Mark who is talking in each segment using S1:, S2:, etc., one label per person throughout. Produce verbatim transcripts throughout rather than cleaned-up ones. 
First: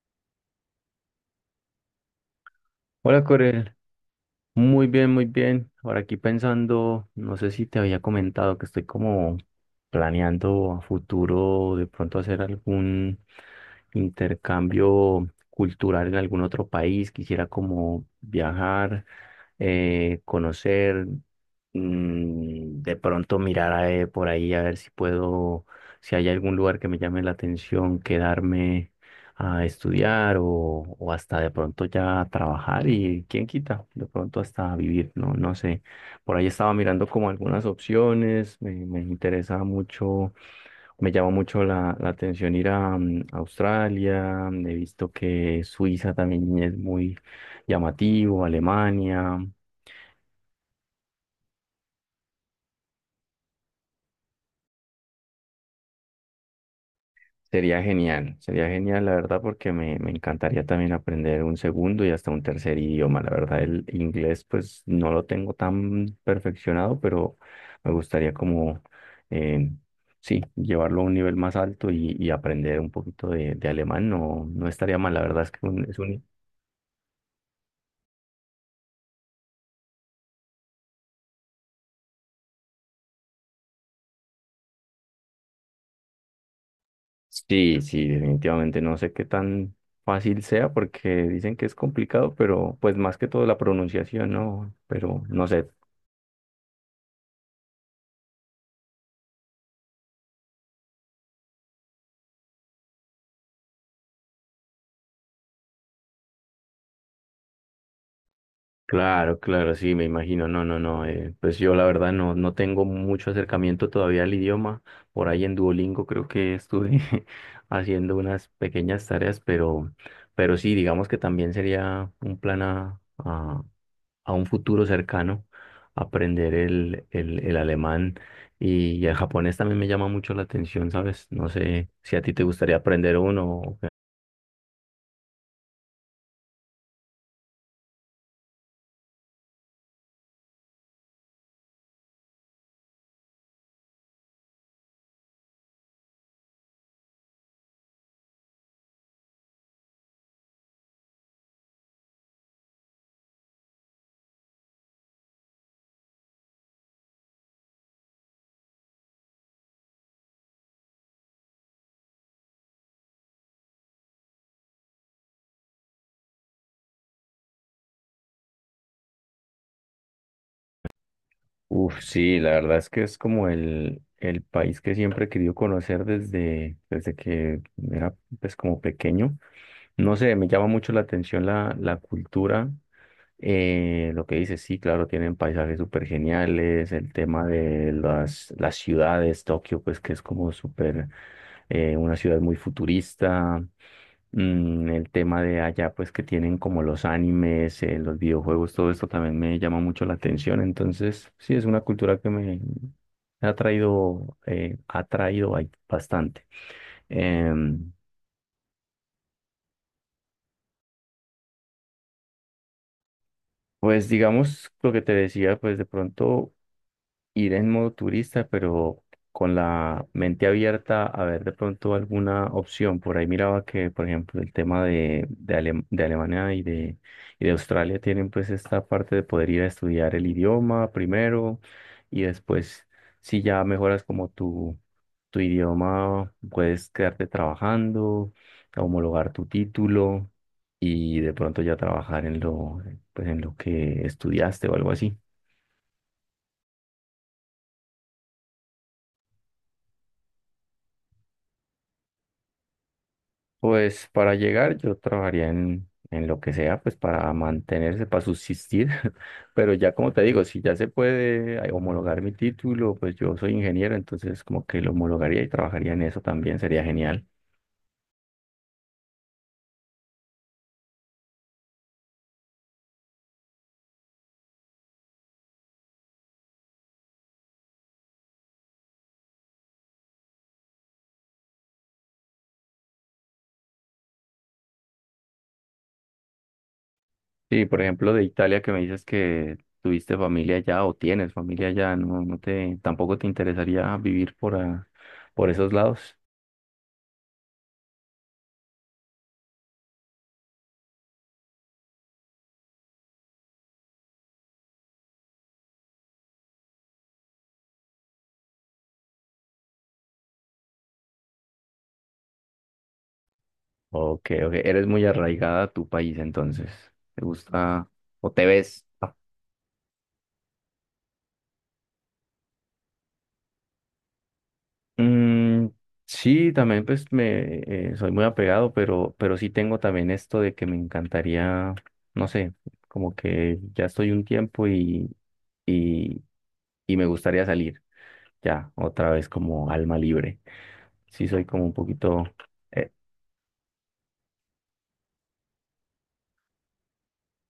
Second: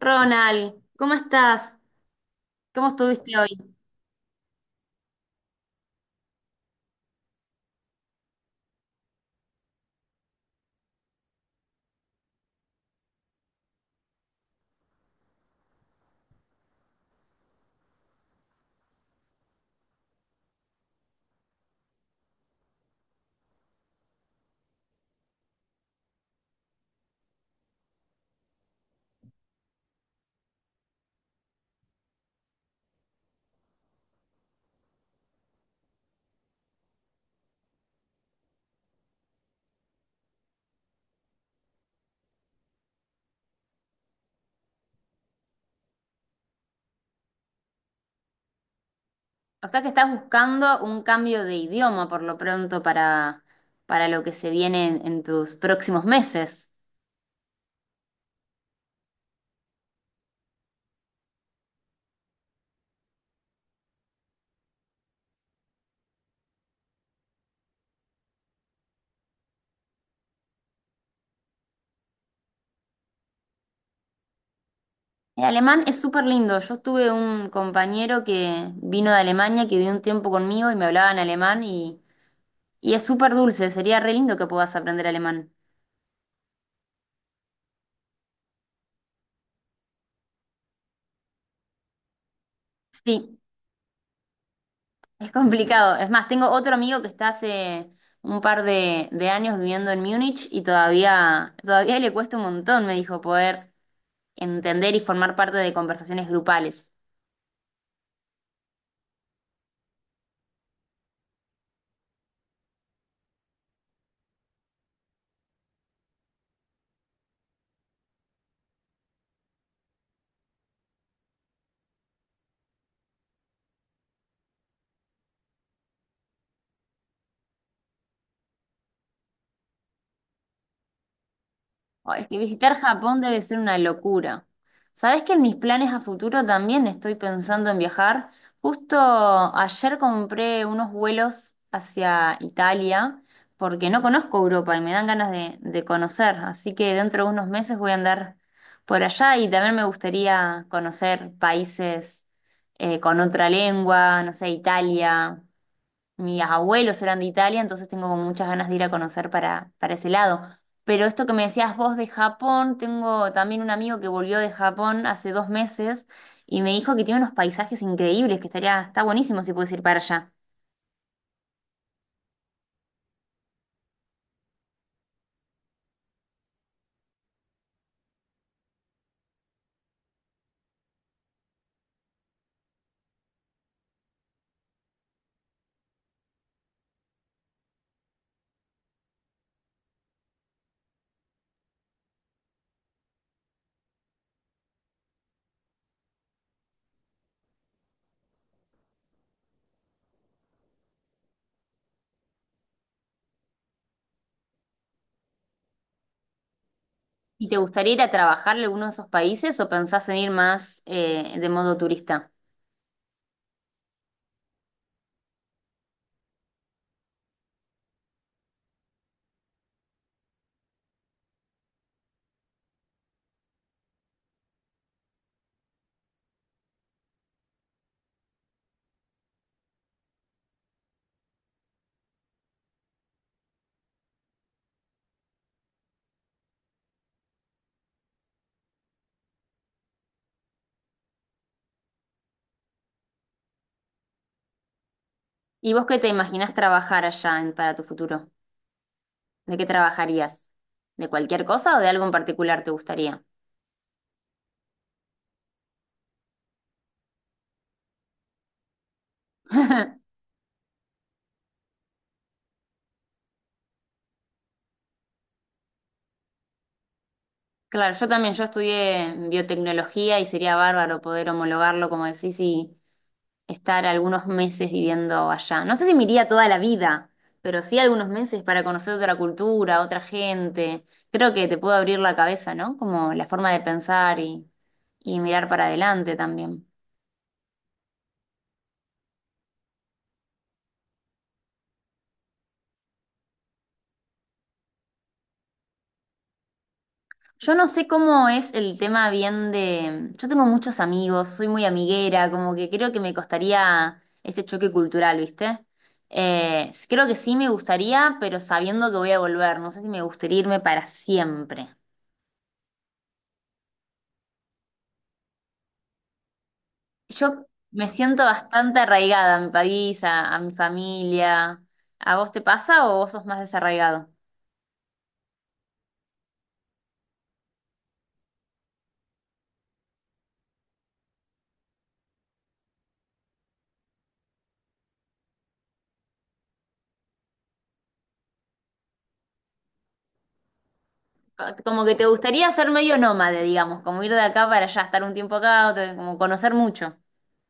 S1: Ronald, ¿cómo estás? ¿Cómo
S2: Hola
S1: estuviste
S2: Corel,
S1: hoy?
S2: muy bien, muy bien. Ahora aquí pensando, no sé si te había comentado que estoy como planeando a futuro de pronto hacer algún intercambio cultural en algún otro país. Quisiera como viajar, eh, conocer, mm, de pronto mirar, eh, por ahí a ver si puedo, si hay algún lugar que me llame la atención, quedarme a estudiar o, o hasta de pronto ya trabajar y quién quita, de pronto hasta vivir, no, no sé. Por ahí estaba mirando como algunas opciones, me, me interesa mucho. Me llama mucho la, la atención ir a mm, Australia. He visto que Suiza también es muy llamativo, Alemania.
S1: O sea que estás buscando un cambio de idioma por lo pronto para, para lo que se viene en, en tus próximos meses.
S2: Sería genial, sería genial, la verdad, porque me, me encantaría también aprender un segundo y hasta un tercer idioma. La verdad, el inglés pues no lo tengo tan perfeccionado, pero me gustaría como, eh, sí, llevarlo a un nivel más alto y, y aprender un poquito de, de alemán. No, no estaría mal, la
S1: El
S2: verdad es que
S1: alemán
S2: un- es
S1: es súper
S2: un.
S1: lindo. Yo tuve un compañero que vino de Alemania, que vivió un tiempo conmigo y me hablaba en alemán y, y es súper dulce. Sería re lindo que puedas aprender alemán.
S2: Sí, sí, definitivamente. No sé qué tan fácil sea porque dicen que es complicado, pero pues más que
S1: Sí,
S2: todo la pronunciación, ¿no? Pero
S1: es
S2: no sé.
S1: complicado. Es más, tengo otro amigo que está hace un par de, de años viviendo en Múnich y todavía, todavía le cuesta un montón, me dijo, poder entender y formar parte de conversaciones grupales.
S2: Claro, claro, sí, me imagino. No, no, no. eh, pues yo la verdad no, no tengo mucho acercamiento todavía al idioma. Por ahí en Duolingo creo que estuve haciendo unas pequeñas tareas, pero, pero, sí, digamos que también sería un plan a, a un futuro cercano aprender el, el, el alemán y, y el japonés también me llama mucho la atención, ¿sabes? No sé
S1: Oh,
S2: si a
S1: es
S2: ti
S1: que
S2: te gustaría
S1: visitar
S2: aprender
S1: Japón debe
S2: uno,
S1: ser una
S2: o qué.
S1: locura. ¿Sabés que en mis planes a futuro también estoy pensando en viajar? Justo ayer compré unos vuelos hacia Italia porque no conozco Europa y me dan ganas de, de conocer, así que dentro de unos meses voy a andar por allá y también me gustaría conocer países eh, con otra lengua, no sé, Italia. Mis abuelos eran de Italia, entonces tengo como muchas ganas de ir a conocer para, para ese lado. Pero esto que me decías vos de Japón, tengo también un amigo que volvió de Japón hace dos meses y me dijo que tiene unos paisajes increíbles, que estaría, está buenísimo si puedes ir para allá.
S2: Uf, sí, la verdad es que es como el, el país que siempre he querido conocer desde, desde que era pues como pequeño. No sé, me llama mucho la atención la, la cultura, eh, lo que dices, sí, claro, tienen paisajes súper geniales, el tema de las, las ciudades, Tokio, pues que es como súper, eh, una ciudad muy futurista. Mm, el tema de allá pues que tienen como los animes, eh, los videojuegos, todo esto también me llama mucho la atención, entonces sí, es una cultura que me ha atraído, eh, ha atraído ahí bastante.
S1: ¿Y te
S2: Em,
S1: gustaría ir a trabajar a alguno de esos países o pensás en ir más eh, de modo turista?
S2: pues digamos lo que te decía, pues de pronto ir en modo turista, pero con la mente abierta a ver de pronto alguna opción. Por ahí miraba que, por ejemplo, el tema de, de, Alem- de Alemania y de, y de Australia tienen pues esta parte de poder ir a estudiar el idioma primero y después, si ya mejoras como tu, tu idioma, puedes quedarte trabajando, homologar tu título. Y de pronto ya trabajar en lo, pues en lo que estudiaste o algo así.
S1: ¿Y vos qué te imaginás trabajar allá en- para tu futuro? ¿De qué trabajarías? ¿De cualquier cosa o de algo en particular te gustaría?
S2: Pues para llegar yo trabajaría en, en lo que sea, pues para mantenerse, para subsistir, pero ya como te digo, si ya se puede ay, homologar mi título, pues yo soy ingeniero, entonces como que lo homologaría y trabajaría en eso también, sería genial.
S1: Claro, yo también, yo estudié biotecnología y sería bárbaro poder homologarlo, como decís, y estar algunos meses viviendo allá. No sé si me iría toda la vida, pero sí algunos meses para conocer otra cultura, otra gente. Creo que te puede abrir la cabeza, ¿no? Como la forma de pensar y, y mirar para adelante también.
S2: Sí, por ejemplo, de Italia que me dices que tuviste familia allá o tienes familia allá, no, no te, tampoco te interesaría vivir por, a- por esos lados.
S1: Yo no sé cómo es el tema bien de... Yo tengo muchos amigos, soy muy amiguera, como que creo que me costaría ese choque cultural, ¿viste? Eh, creo que sí me gustaría, pero sabiendo que voy a volver, no sé si me gustaría irme para siempre.
S2: Ok, ok, eres muy arraigada a tu país entonces, ¿te
S1: Yo me
S2: gusta
S1: siento
S2: o te
S1: bastante
S2: ves?
S1: arraigada a mi país, a, a mi familia. ¿A vos te pasa o vos sos más desarraigado?
S2: Mm, sí, también pues me eh, soy muy apegado, pero, pero, sí tengo también esto de que me encantaría, no sé, como que ya estoy un tiempo y, y, y me gustaría salir ya otra vez como alma libre. Sí,
S1: Co-
S2: soy como un
S1: Como que te
S2: poquito,
S1: gustaría ser
S2: eh,
S1: medio nómade, digamos, como ir de acá para allá, estar un tiempo acá, otro- como conocer mucho.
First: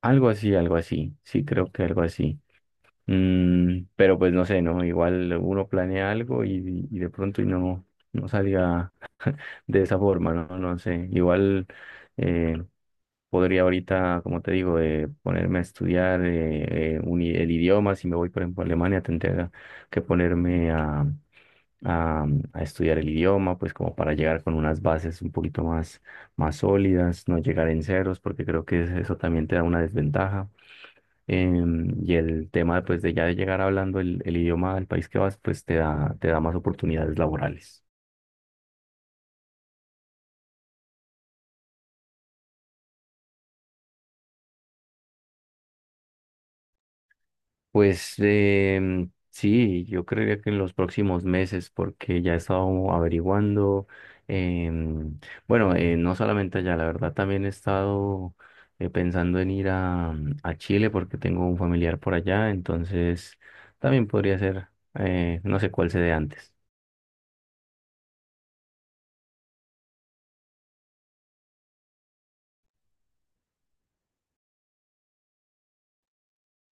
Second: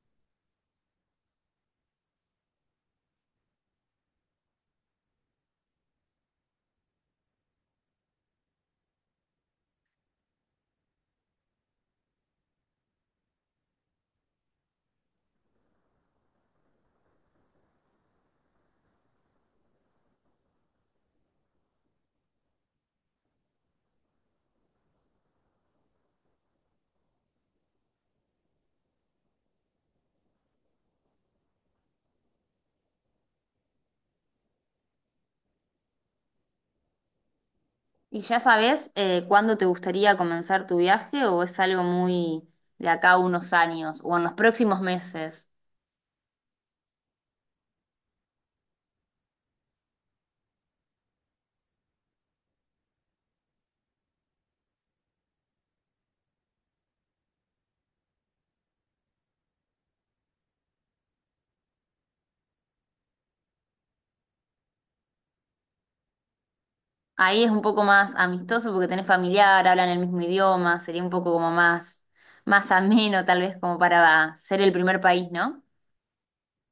S2: algo así, algo así. Sí, creo que algo así. Mm, pero pues no sé, ¿no? Igual uno planea algo y, y de pronto y no, no salga de esa forma, ¿no? No sé. Igual. eh, podría ahorita, como te digo, eh, ponerme a estudiar eh, eh, un i- el idioma. Si me voy, por ejemplo, a Alemania, tendría que ponerme a, a, a estudiar el idioma, pues como para llegar con unas bases un poquito más, más sólidas, no llegar en ceros, porque creo que eso también te da una desventaja. Em, y el tema, pues, de ya de llegar hablando el, el idioma del país que vas, pues te da, te da, más oportunidades laborales.
S1: ¿Y ya sabes eh, cuándo te gustaría comenzar tu viaje o es algo muy de acá a unos años o en los próximos meses?
S2: Pues, eh, sí, yo creería que en los próximos meses, porque ya he estado averiguando. Em, bueno, eh, no solamente allá, la verdad también he estado, eh, pensando en ir a, a Chile porque tengo un familiar por allá, entonces también podría ser, eh, no sé cuál se dé antes.
S1: Ahí es un poco más amistoso porque tenés familiar, hablan el mismo idioma, sería un poco como más, más ameno tal vez como para ser el primer país, ¿no?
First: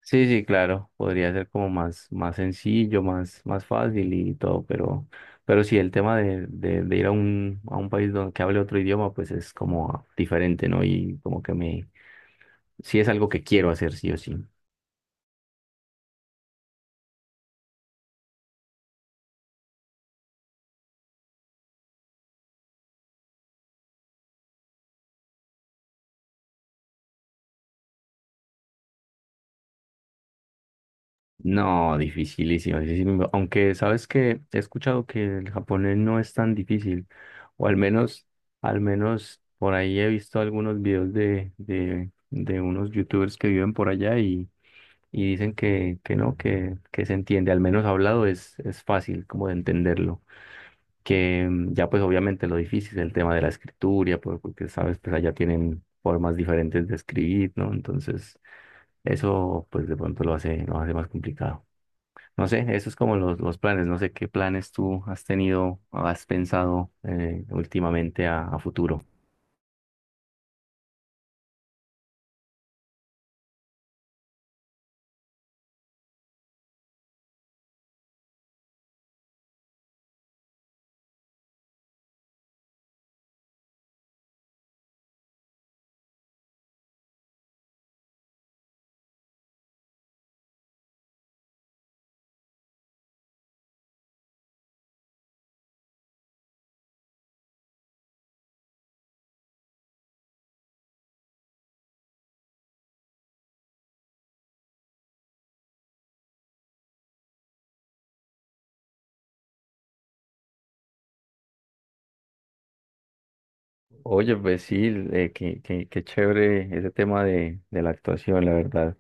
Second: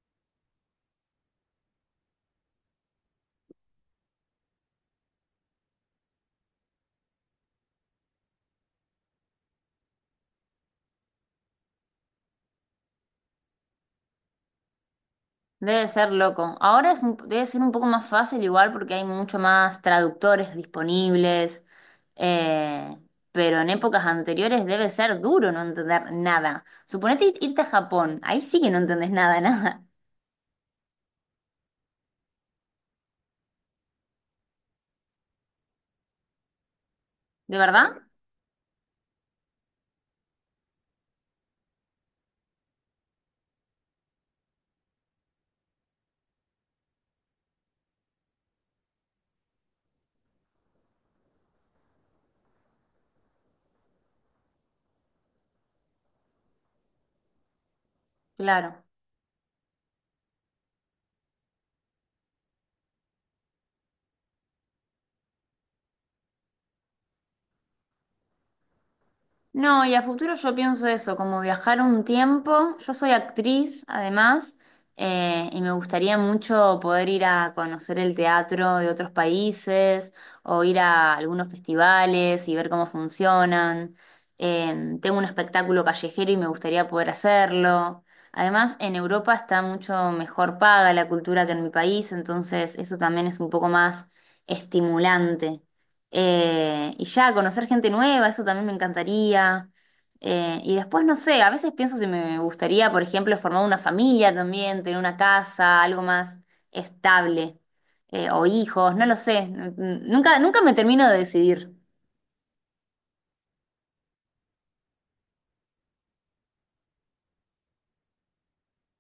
S2: Sí, sí, claro, podría ser como más, más, sencillo, más, más fácil y todo, pero, pero sí, el tema de, de, de ir a un, a un país donde que hable otro idioma, pues es como diferente, ¿no? Y como que me, sí es algo que quiero hacer, sí o sí.
S1: Debe ser loco. Ahora es un- debe ser un poco más fácil igual porque hay mucho más traductores disponibles, eh, pero en épocas anteriores debe ser duro no entender nada. Suponete ir- irte a Japón, ahí sí que no entendés nada, nada.
S2: No, dificilísimo, dificilísimo. Aunque sabes que he escuchado que el japonés no es tan difícil,
S1: ¿De
S2: o al
S1: verdad?
S2: menos, al menos por ahí he visto algunos videos de, de, de unos youtubers que viven por allá y y dicen que, que no, que, que se entiende, al menos hablado es, es fácil como de entenderlo, que, mm, ya pues obviamente lo difícil es el tema de la escritura, por- porque sabes, pues allá tienen formas diferentes de escribir, ¿no? Entonces
S1: Claro.
S2: eso pues de pronto lo hace, lo hace más complicado. No sé, eso es como los, los planes, no sé qué planes tú has tenido, has pensado, eh, últimamente a, a futuro.
S1: No, y a futuro yo pienso eso, como viajar un tiempo. Yo soy actriz, además, eh, y me gustaría mucho poder ir a conocer el teatro de otros países o ir a algunos festivales y ver cómo funcionan. Eh, tengo un espectáculo callejero y me gustaría poder hacerlo. Además, en Europa está mucho mejor paga la cultura que en mi país, entonces eso también es un poco más estimulante. Eh, y ya, conocer gente nueva, eso también me encantaría. Eh, y después, no sé, a veces pienso si me gustaría, por ejemplo, formar una familia también, tener una casa, algo más estable, eh, o hijos, no lo sé. N- n- Nunca, nunca me termino de decidir.
S2: Oye, pues sí, eh, qué, qué- qué chévere ese tema de, de la actuación, la verdad.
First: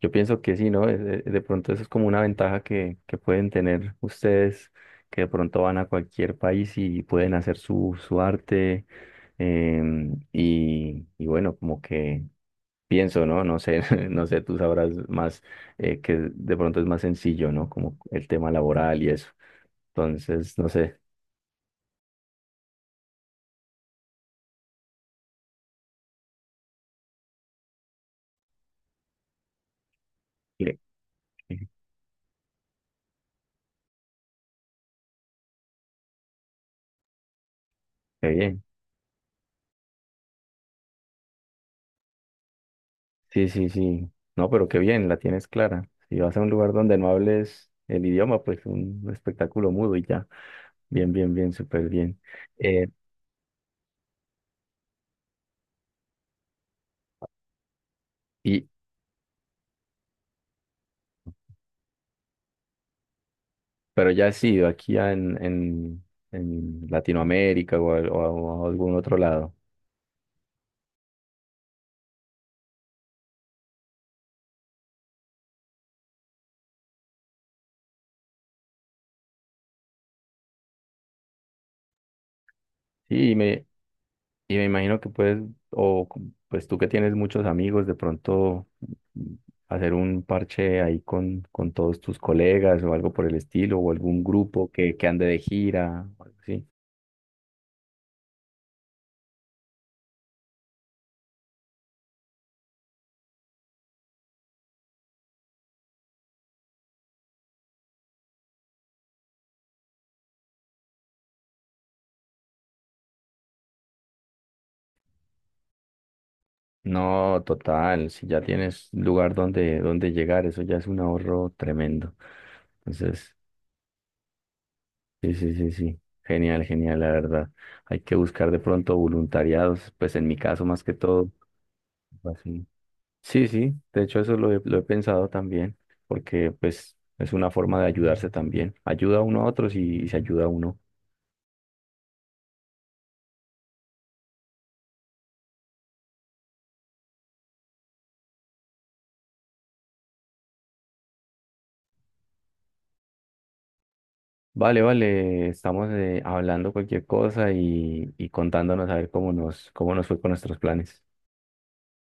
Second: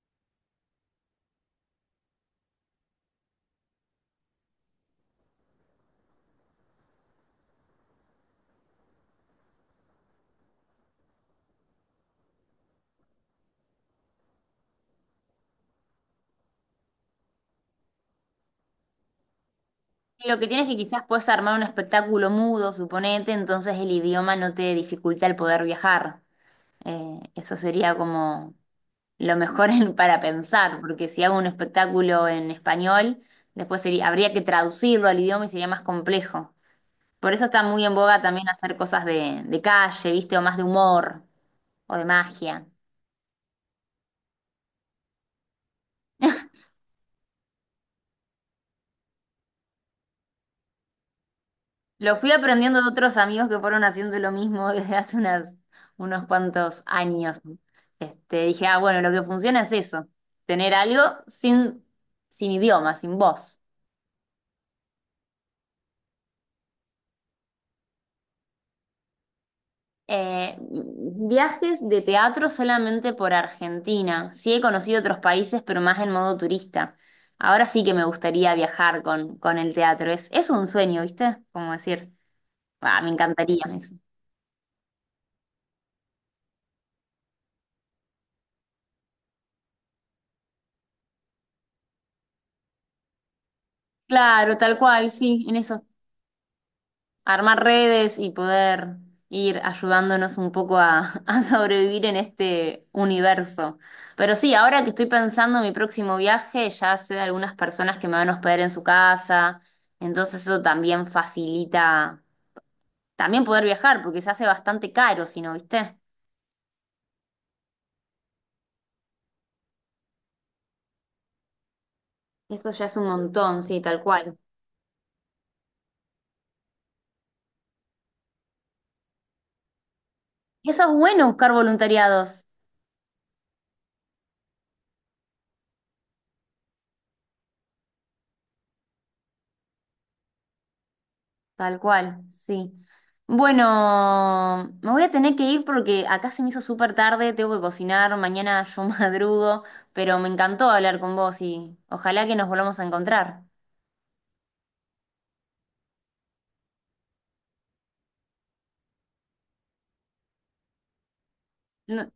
S2: Yo pienso que sí, ¿no? Es- es- De, pronto eso es como una ventaja que, que pueden tener ustedes, que de pronto van a cualquier país y pueden hacer su, su arte. em, y, y bueno, como que pienso, ¿no? No sé, no sé, tú sabrás más, eh, que de pronto es más sencillo, ¿no? Como el tema laboral y eso.
S1: Lo que
S2: Entonces,
S1: tienes
S2: no
S1: que
S2: sé.
S1: quizás puedes armar un espectáculo mudo, suponete, entonces el idioma no te dificulta el poder viajar. Eh, eso sería como lo mejor en- para
S2: qué-
S1: pensar, porque si hago un
S2: qué-
S1: espectáculo en español, después sería, habría que traducirlo al idioma y sería más complejo. Por eso está muy en boga
S2: qué
S1: también
S2: bien.
S1: hacer cosas de, de calle, ¿viste? O más de humor o de magia.
S2: Sí, sí, sí. No, pero qué bien, la tienes clara. Si vas a un lugar donde no hables el idioma, pues un espectáculo mudo y ya. Bien, bien, bien, súper
S1: Lo
S2: bien.
S1: fui aprendiendo
S2: Eh,
S1: de otros amigos que fueron haciendo lo mismo desde hace unas, unos cuantos años. Este, dije,
S2: y,
S1: ah, bueno, lo que funciona es eso, tener algo sin, sin idioma, sin voz.
S2: pero ya has ido aquí a- en, en, en Latinoamérica o a, o a- o a algún otro lado.
S1: Eh, viajes de teatro solamente por Argentina. Sí he conocido otros países, pero más en modo turista. Ahora sí que me gustaría viajar con, con el teatro. Es, es un sueño, ¿viste? Como decir, "Ah, me
S2: Sí, y
S1: encantaría
S2: me,
S1: eso".
S2: y me imagino que puedes, o c- pues tú que tienes muchos amigos, de pronto, mm, hacer un parche ahí con, con todos tus colegas o algo por el estilo, o algún
S1: Claro,
S2: grupo
S1: tal
S2: que, que
S1: cual,
S2: ande de
S1: sí, en eso
S2: gira, o algo así.
S1: armar redes y poder ir ayudándonos un poco a, a sobrevivir en este universo. Pero sí, ahora que estoy pensando en mi próximo viaje, ya sé de algunas personas que me van a hospedar en su casa, entonces eso también facilita también poder viajar, porque se hace bastante caro, si no, ¿viste?
S2: No, total, si ya tienes lugar donde, donde llegar, eso ya es un ahorro tremendo.
S1: Eso ya es un
S2: Entonces,
S1: montón, sí, tal cual.
S2: sí, sí, sí, sí, genial, genial, la verdad. Hay que buscar de pronto voluntariados, pues en mi caso
S1: Y eso
S2: más que
S1: es bueno
S2: todo,
S1: buscar voluntariados.
S2: así. Sí, sí, de hecho eso lo he, lo he pensado también, porque pues es una forma de ayudarse también. Ayuda uno a otros y, y se ayuda a uno.
S1: Tal cual, sí. Bueno, me voy a tener que ir porque acá se me hizo súper tarde, tengo que cocinar, mañana yo madrugo, pero me encantó hablar con vos y ojalá que nos volvamos a encontrar.
S2: Vale, vale, estamos, eh, hablando cualquier cosa y, y contándonos a ver cómo nos, cómo nos, fue con nuestros planes.
S1: No,